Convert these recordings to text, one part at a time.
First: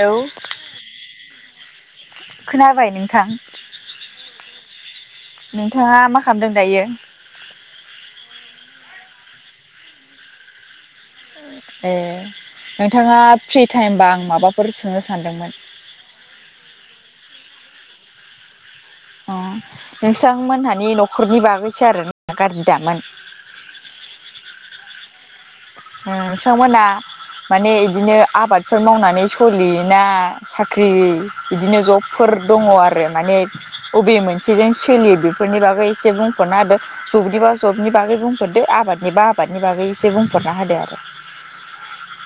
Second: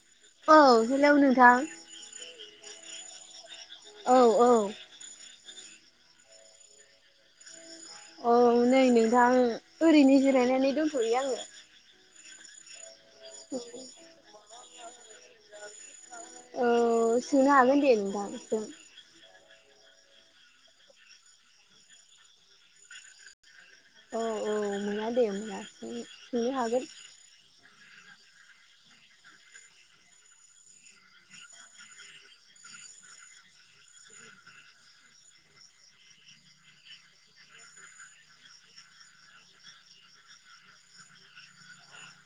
Hello औ hello नोंथां। खोनाबाय नोंथां? औ औ नोंथाङा मा खालामदों दायो? औ नै नोंथां ओरैनो जिरायनानै दंथ'यो आङो। ए नोंथाङा फ्रि टाइमबा आं माबाफोर सोंनो सानदोंमोन। औ सोंनो हागोन दे नोंथां सों अ नोंसां मोनहानि न'खरनि बागैसो आरोना गाज्रि दामोन। औ औ मोना दे मोना। ओ सोंनो हागोन सांमोना माने इ दिनो आबादफोर मावनानै सलियो ना साख्रि बिदिनो जबफोर दङ आर रो माने अबे मोनसेजों सोलियो बेफोरनि बागै एसे बुंफोरना होदो जबनिबा जबनि बागै बुंफोरदो आबादनि बा आबादनि बागै एसे बुंफोरना होदो आरो।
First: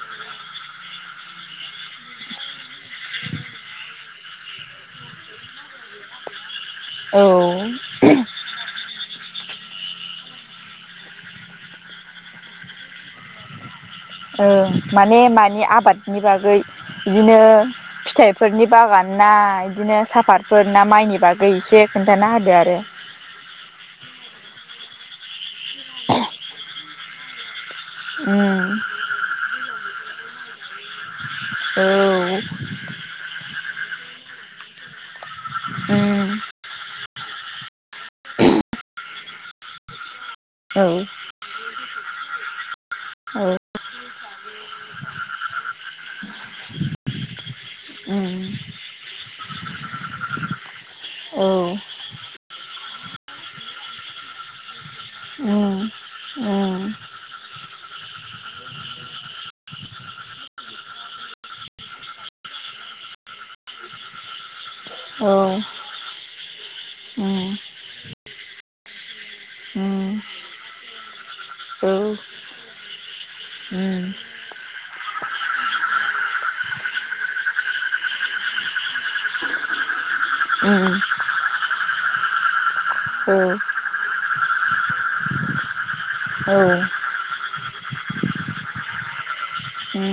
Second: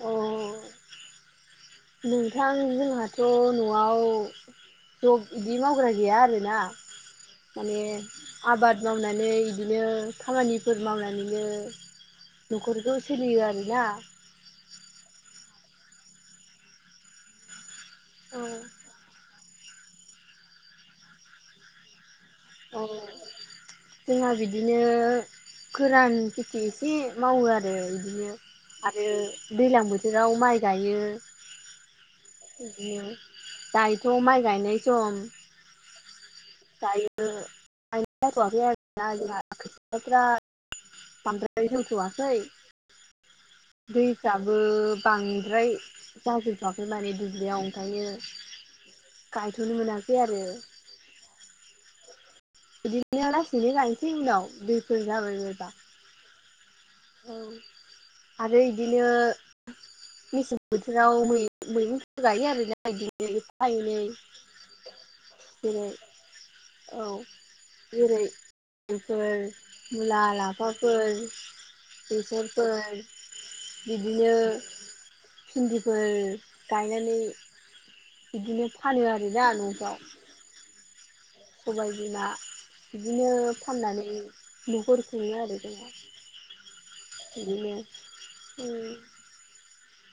औ। नोंथां जोंहाथ' न'आव जब इदि मावग्रा गैया आरोना। औ माने आबाद मावनानै इदिनो खामानि फोर मावनानैनो न'खरखौ सोलियो आरोना। ओं माने मानि आबादनि बागै इदिनो फिथाइफोरनि बागान ना इदिनो साफतफोर ना माइनि बागै एसे खोन औ जोंहा बिदिनो गोरान खेथि ए से मावो आरो इदिनो आरो दैलां बोथोराव माइ गायो बिदिनो दायोथ' माइ गायनाय सम। उम। दायो गायनाय जाथ'वाखै आरोना जोंहा खोथियाफ्रा उम बांद्राय जौथ'वाखै औ। दैफ्राबो बांद्राय जाजोबथ'वाखै माने दुब्लियाव ओमफायो उम गायथ'नो मोनाखै आरो। [unintelligible] [unintelligible] लासैनो गायसै उनाव दैफोर जाबाय बायबा। उम उम। औ आरो इदिनो मेसें बोथोराव मै-मैगं मैगंफोर गायो आरोना बिदिनो एफा एनै औ उम औ उम जेरै औ जेरै- बेफोर मुला लाफाफोर बेसरफोर बिदिनो भिन्दिफोर गायनानै बिदिनो फानो आरोना न'फ्राव। सबाय बिमा बिदिनो औ फाननानै न'खर खुङो आरो जोंहा। औ। बिदिनो उम उम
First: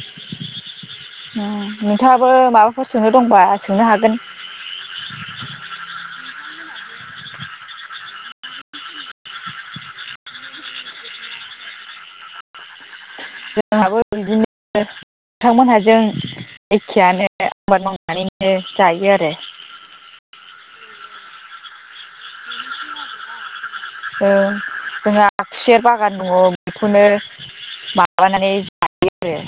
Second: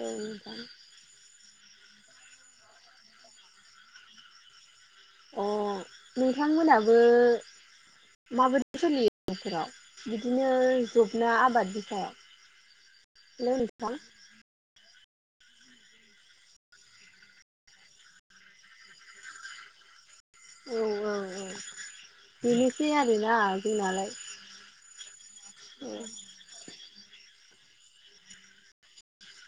औ नोंथां उम नोंथाङाबो माबाफोर सोंनो दंबा सोंनो हागोन। अ नोंथांमोनाबो माबोरै सोलियो न'खराव बिदिनो जबना आबादनि सायाव‌। हेलौ नोंथां [unintelligible] नोंथांमोनहाजों एखेयानो आबाद मावनानैनो जायो आरो। औ-औ-औ बेनोसै आरोना जोंनालाय। ओ जोंहा खुसेर बागान दङ बेखौनो माबानानै जायो आरो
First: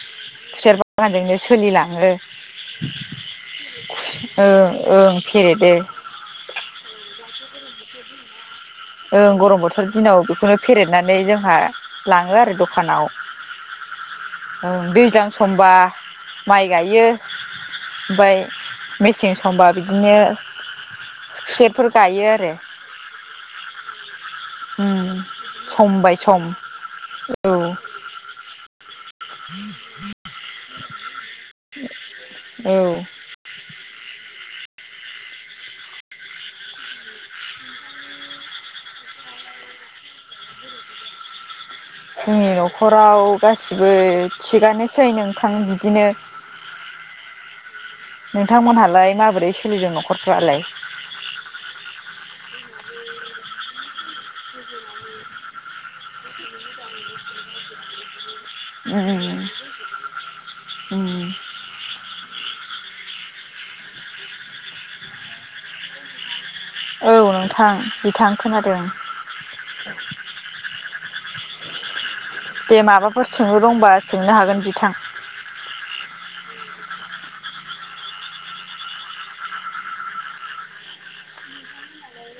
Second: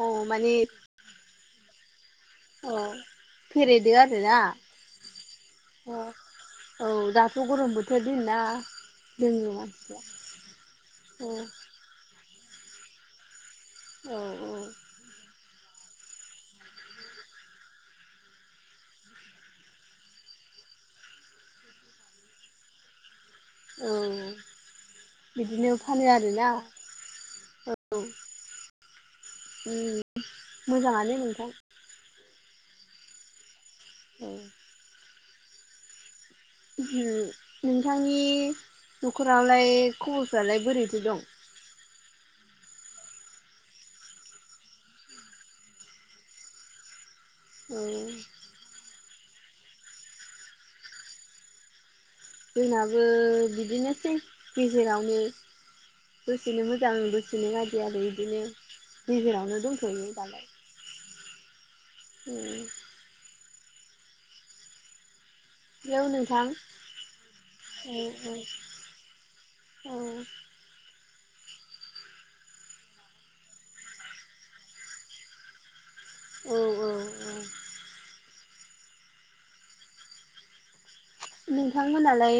औ माने खुसेर बागानजोंनो सोलिलाङो औ फेरेदो आरोना ओं ओं फेरेदो। अ औ दाथ' गरम बोथोर दिन ना ओं गरम बोथोरनि दिनाव बेखौनो फेरेदनानै औ जोंहा लाङो आरो द'खानाव। औ ओं दैज्लां समबा माइ गायो। ओमफ्राय मेसें समंबा बिदिनो खुसेरफोर गायो आरो। औ। उम बिदिनो सम फानो बाय सम आरोना औ। उम मोजाङानो नोंथां। औ। औ नोंथांनि न'खरावलाय खबरफ्रालाय बोरैथो दं? जोंनि न'खराव गासिबो थिगानोसै नोंथां बिदिनो। [unintelligible] नोंथांमोनहालाय माबोरै सोलिदों न'खरफ्रालाय। जोंनाबो बिदिनोसै गेजेरावनो। दसेनो मोजां दसेनो गाज्रि आरो बिदिनो उम गेजेरावनो दंथ'यो। उम। ए। हेलौ नोंथां। औ नोंथां औ बिथां खोनादों। औ दे माबाफोर सोंलु दंबा सोंनो हागोन बिथां। औ-औ-औ। नोंथांमोनालाय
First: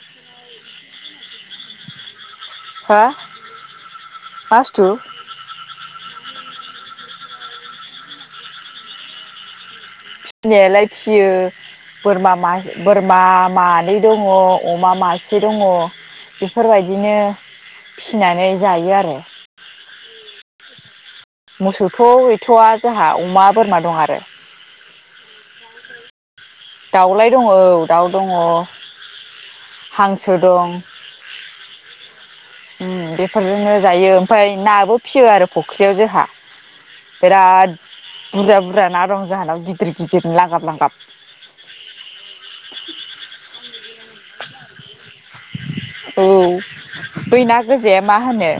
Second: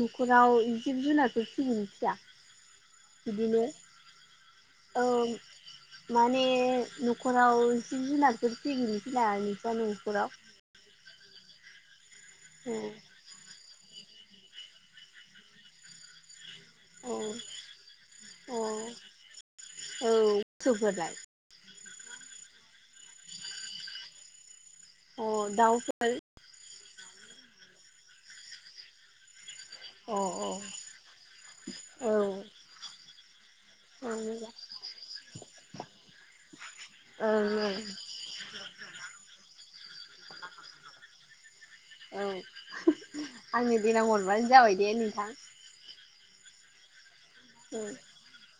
न'खराव जिब-जुनारखौ फिसिगोना फिया? हो मा बिदिनो बुस्थु औ। माने न'खराव जिब- जुनारफोर फिगोना - फिला नोंसानो फिसिनायालाय फिसियो बोरा औ बोरमा म ‌ ब्रै दङ अमा मासे दङ। औ बेफोरबायदिनो फिनानै जायो आरो। मोसौफोरलाइ थ' गैथ'आ जोंहा अमा बोरमा दं आरो। अ दाउफोर। दाउलाय दङ औ दाउ दङ। अ हांसो दं। औ उम बेफोरजोंनो जायो ओमफ्राय मोजां नाबो फियो आरो फुख्रियाव जोंहा। ओं बिराद ओं बुरजा बुर जा ना दं जोंहानाव गिदिर-गिदिर लांगाब- लांगाब। औ आंनो दिनां हरबानो जाबाय दे नोंथां। औ बै ना औ गोजाया मा होनो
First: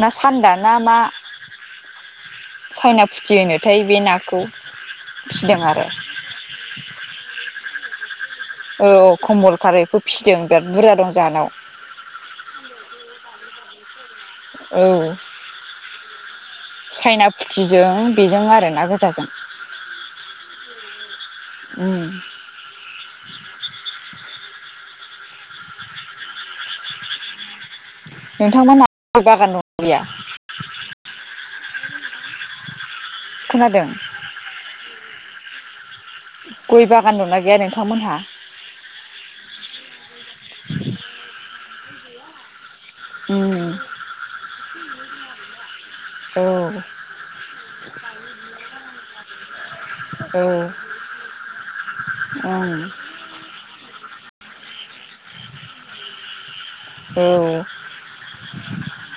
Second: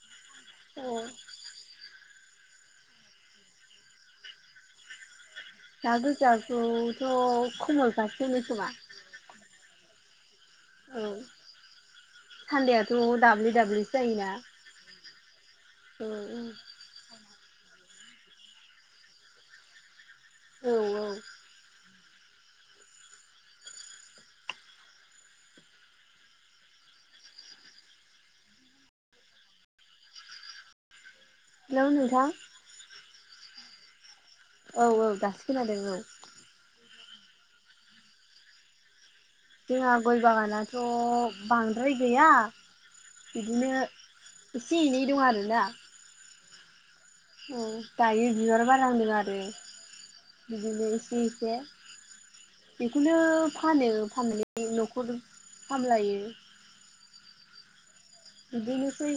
ना सान्दा ना अ मा? सायना फुथि होनोथाय बे नाखौ। फिदों आरो दा गोजाखौथ' खमल औ-औ कम्बलखाथ एखौ फिसिदों बिराद बुरजा औ दं जोंहानाव। दाब्लिस जायोना। औ। औ-औ। जों बेजों आरो ना गोजाजों औ औ उम [unintelligible] नोंथांमोनहा बागान दंना गैया हेल' नोंथां। खोनादों औ-औ दासो खोनादों औ। गय बागान दंना गैया नोंथांमोनहा जोंहा गय बागानाथ' बांद्राय गैया उम बिदिनो एसे-एनै दं आरोना औ औ दायो बिबार बारहांदों आरो औ बिदिनो एसे-एसे ओं बेखौनो फानो फाननानै न'खर सामलायो औ बिदिनोसै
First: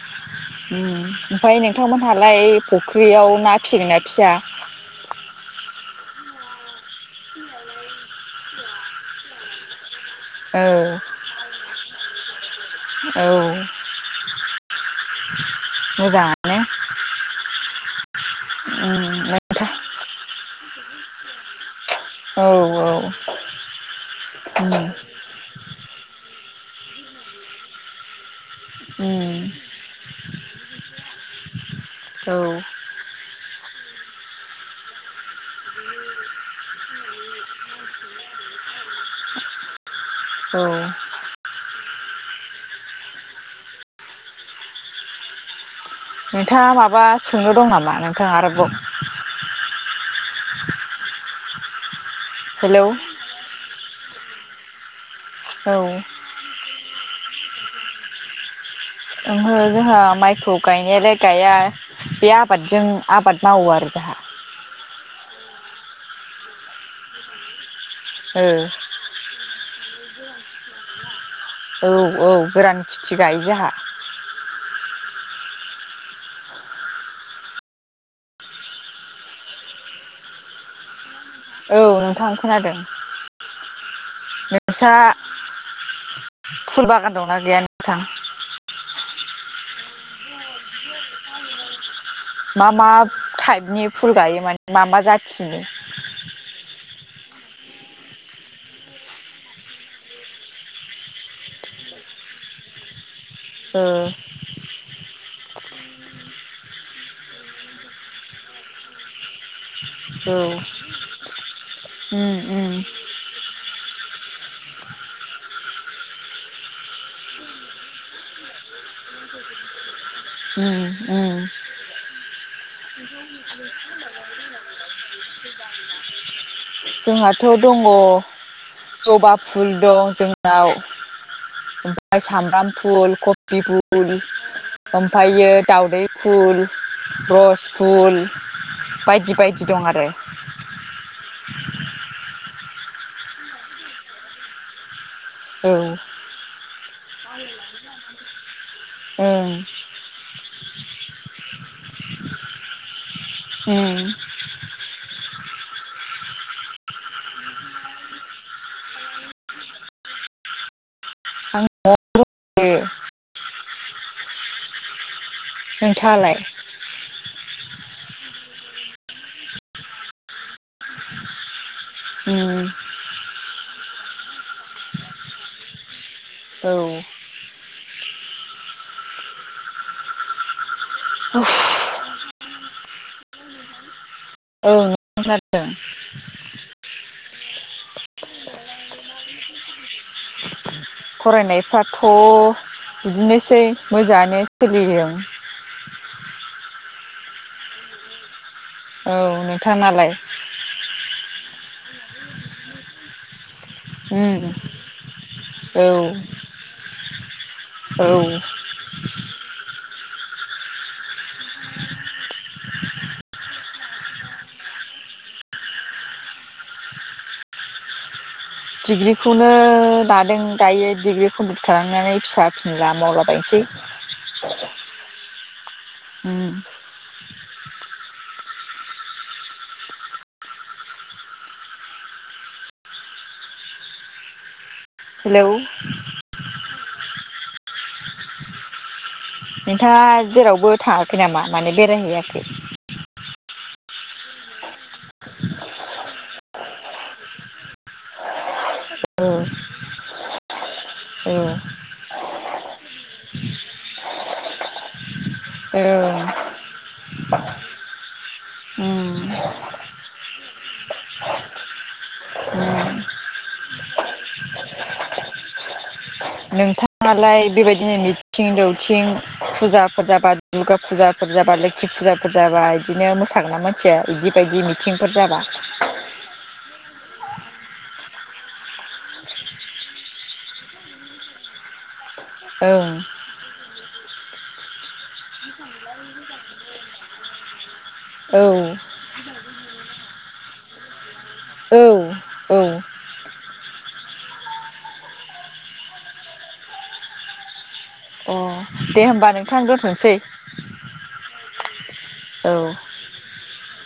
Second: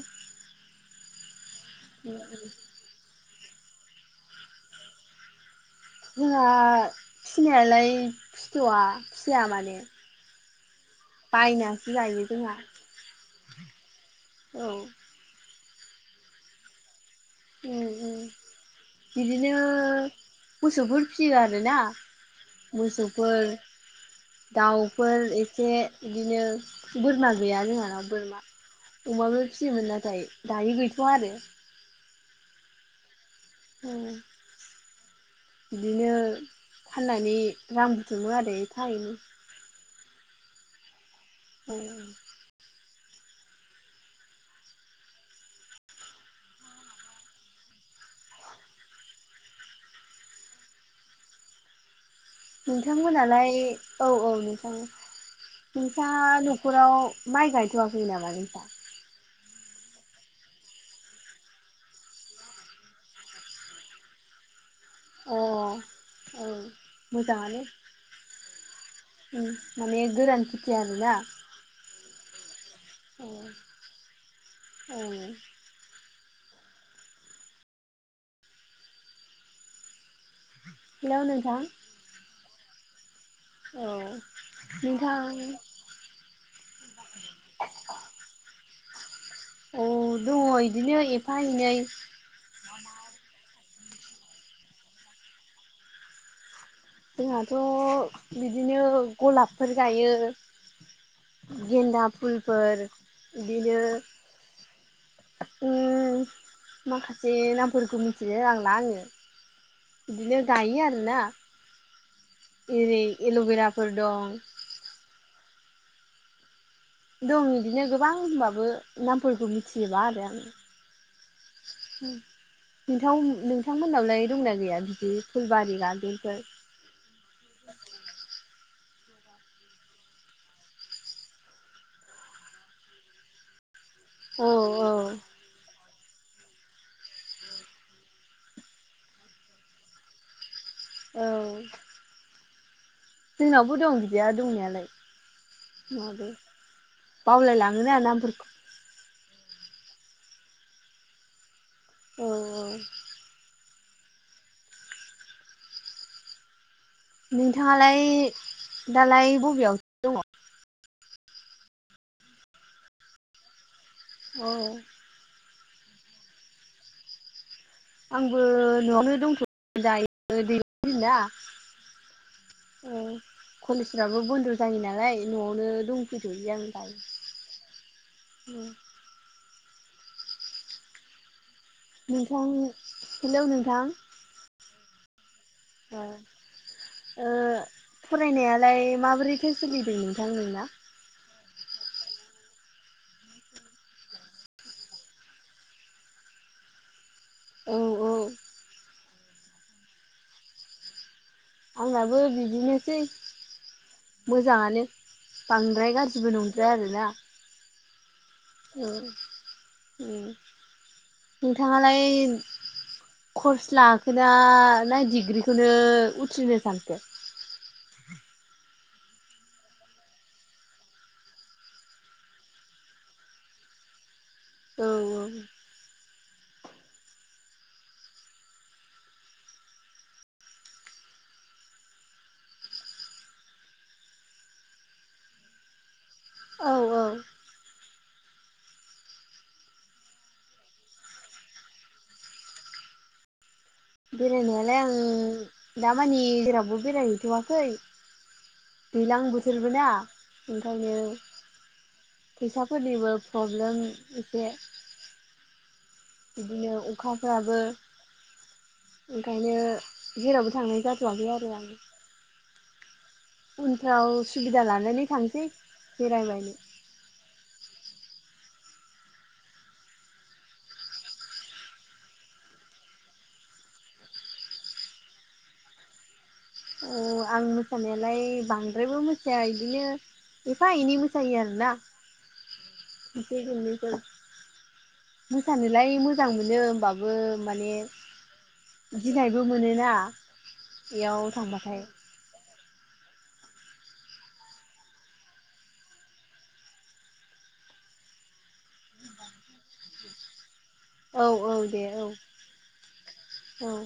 उम ओमफ्राय नोंथांमोनहालाय फुख्रियाव ना फिसिगोन ना फिया जोंहा फिसिनायालाय फिसिथ'आ फिसिया माने औ बायनानैसो जायो जोंहा औ औ मोजाङानो उम-उम उम बिदिनो नोंथां मोसौफोर फिसियो आरोना औ औ मोसौफोर उम दाउफोर ए एसे बिदिनो बोरमा गैया जोंहाना बोरमा उम अमाबो फिसियोमोन नाथाय दायो गैथ'वा आरो औ औ बिदिनो फाननानै रां बुथुमो आरो एफा एनै औ नोंथाङा माबा सोंनो दं नामा नोंथाङा आरोबाव हेलौ औ नोंथांमोनालाय औ-औ नोंथां नोंथाङा न'खराव माइ गायथ'वाखै नामा नोंसा ओहो जोंहा माइखौ गायनायालाय गाया बे आबादजों आबाद मावो आरो जोंहा अ औ मोजाङानो ओ माने गोरान खेथि आरोना औ-औ गोरान खेथि गायो जाहा उम हेलौ नोंथां औ नोंथां खोनादों। औ नोंस्रा नोंथां फुल बागान दंना गैयानोथां औ दङ इदिनो एफा एनै मा-मा टाइपनि फुल गायो माने मा-मा जाथिनि जोंहाथ' बिदिनो गलाबफोर गायो गेन्दा फुलफोर बिदिनो ओ उम माखासे नामफोरखौ मिथिलाय लांला आङो औ बिदिनो गायो आरो ना उम उम जेरै एल'बेराफोर दं। दं इदिनो गोबां होनबाबो नामफोरखौ मिथिजोबा आरो आं उम-उम नोंथां नोंथांमोननावलाय दंना गैया बिदि फुलबारि गार्देनफोर जोंहाथ' दङ जबा फुल दं जोंनाव ओमफ्राय सामब्राम फुल कबि फुल औ ओमफ्रायो दावदै फुल रस फुल बायदि-बायदि दं आरो औ [unintelligible] जोंनावबो दं बिदिया दंनायालाय औ माबे बावलाय लाङोलै आं नामफोरखौ ओं औ [unintelligible] नोंथाङालाय दालाय बबेयावथो दङ आं [unintelligible] औ। नोंथाङालाय? आंबो न'वावनो दंथ' [inaudible] दायो [inaudible] उम [inaudible] औ कलेजफ्राबो बन्द' जायो नालाय न'वावनो दंफैथ'यो आं औ दायो [inaudible] नोंथां हेलौ नोंथां ओ [inaudible] ओ [unintelligible] फरायनायालाय माबोरैथो सोलिदों नोंथां नोंना फरायनाय फ्राथ' बिदिनोसै मोजाङानो सोलिदों [inaudible] औ औ औ नोंथांनालाय? आंनाबो बिदिनोसै। उम मोजाङानो बांद्राय गाज्रिबो औ नंद्राया आरोना औ [inaudible] नोंथाङालाय कर्स लाखोना ना डिग्रिखौनो उथ्रिना थाखो डिग्रिखौनो लादों दायो डिग्रि कमप्लिट खालामनानै फिसा फिसौ मावलाबाययनोसै [unintelligible] औ। उम [inaudible] हेलौ औ औ नोंथाङा जेरावबो थाङाखै नामा माने बेरायहैयाखै बेरायनायालाय आं दामानि जेरावबो बेरायहैथ'वाखै दैलां औ बोथोरबोना ओंखायनो औ [inaudible] फैसाफोरनिबो प्रब्लेम एसे औ बिदिनो अखाफोराबो उम ओंखायनो जेरावबो थांनाय जाथ'वाखै आरो आं उम उनफ्राव सुबिदा लानानै थांसै बेरायबायनो नोंथाङालाय बेबायदिनो मिथिं दौथिं थिं फुजाफोर जाबा दुर्गा फुजाफोर जाबा लोखि फुजाफोर जाबा इदिनो मोसागोनना मोसाया [inaudible] इदि बायदि मिथिंफोर जाबा औ आं मोसानाया [inaudible] बांद्रायबो मोसाया इदिनो एफा एनै मोसायो आरोना ओं [unintelligible] मोसानोलाय मोजां मोनो होनोमबाबो माने औ गिनायबो मोनोना बेयाव औ थांबाथाय औ। अ दे होमबा नोंथां दोनथ'सै। औ औ दे औ औ औ।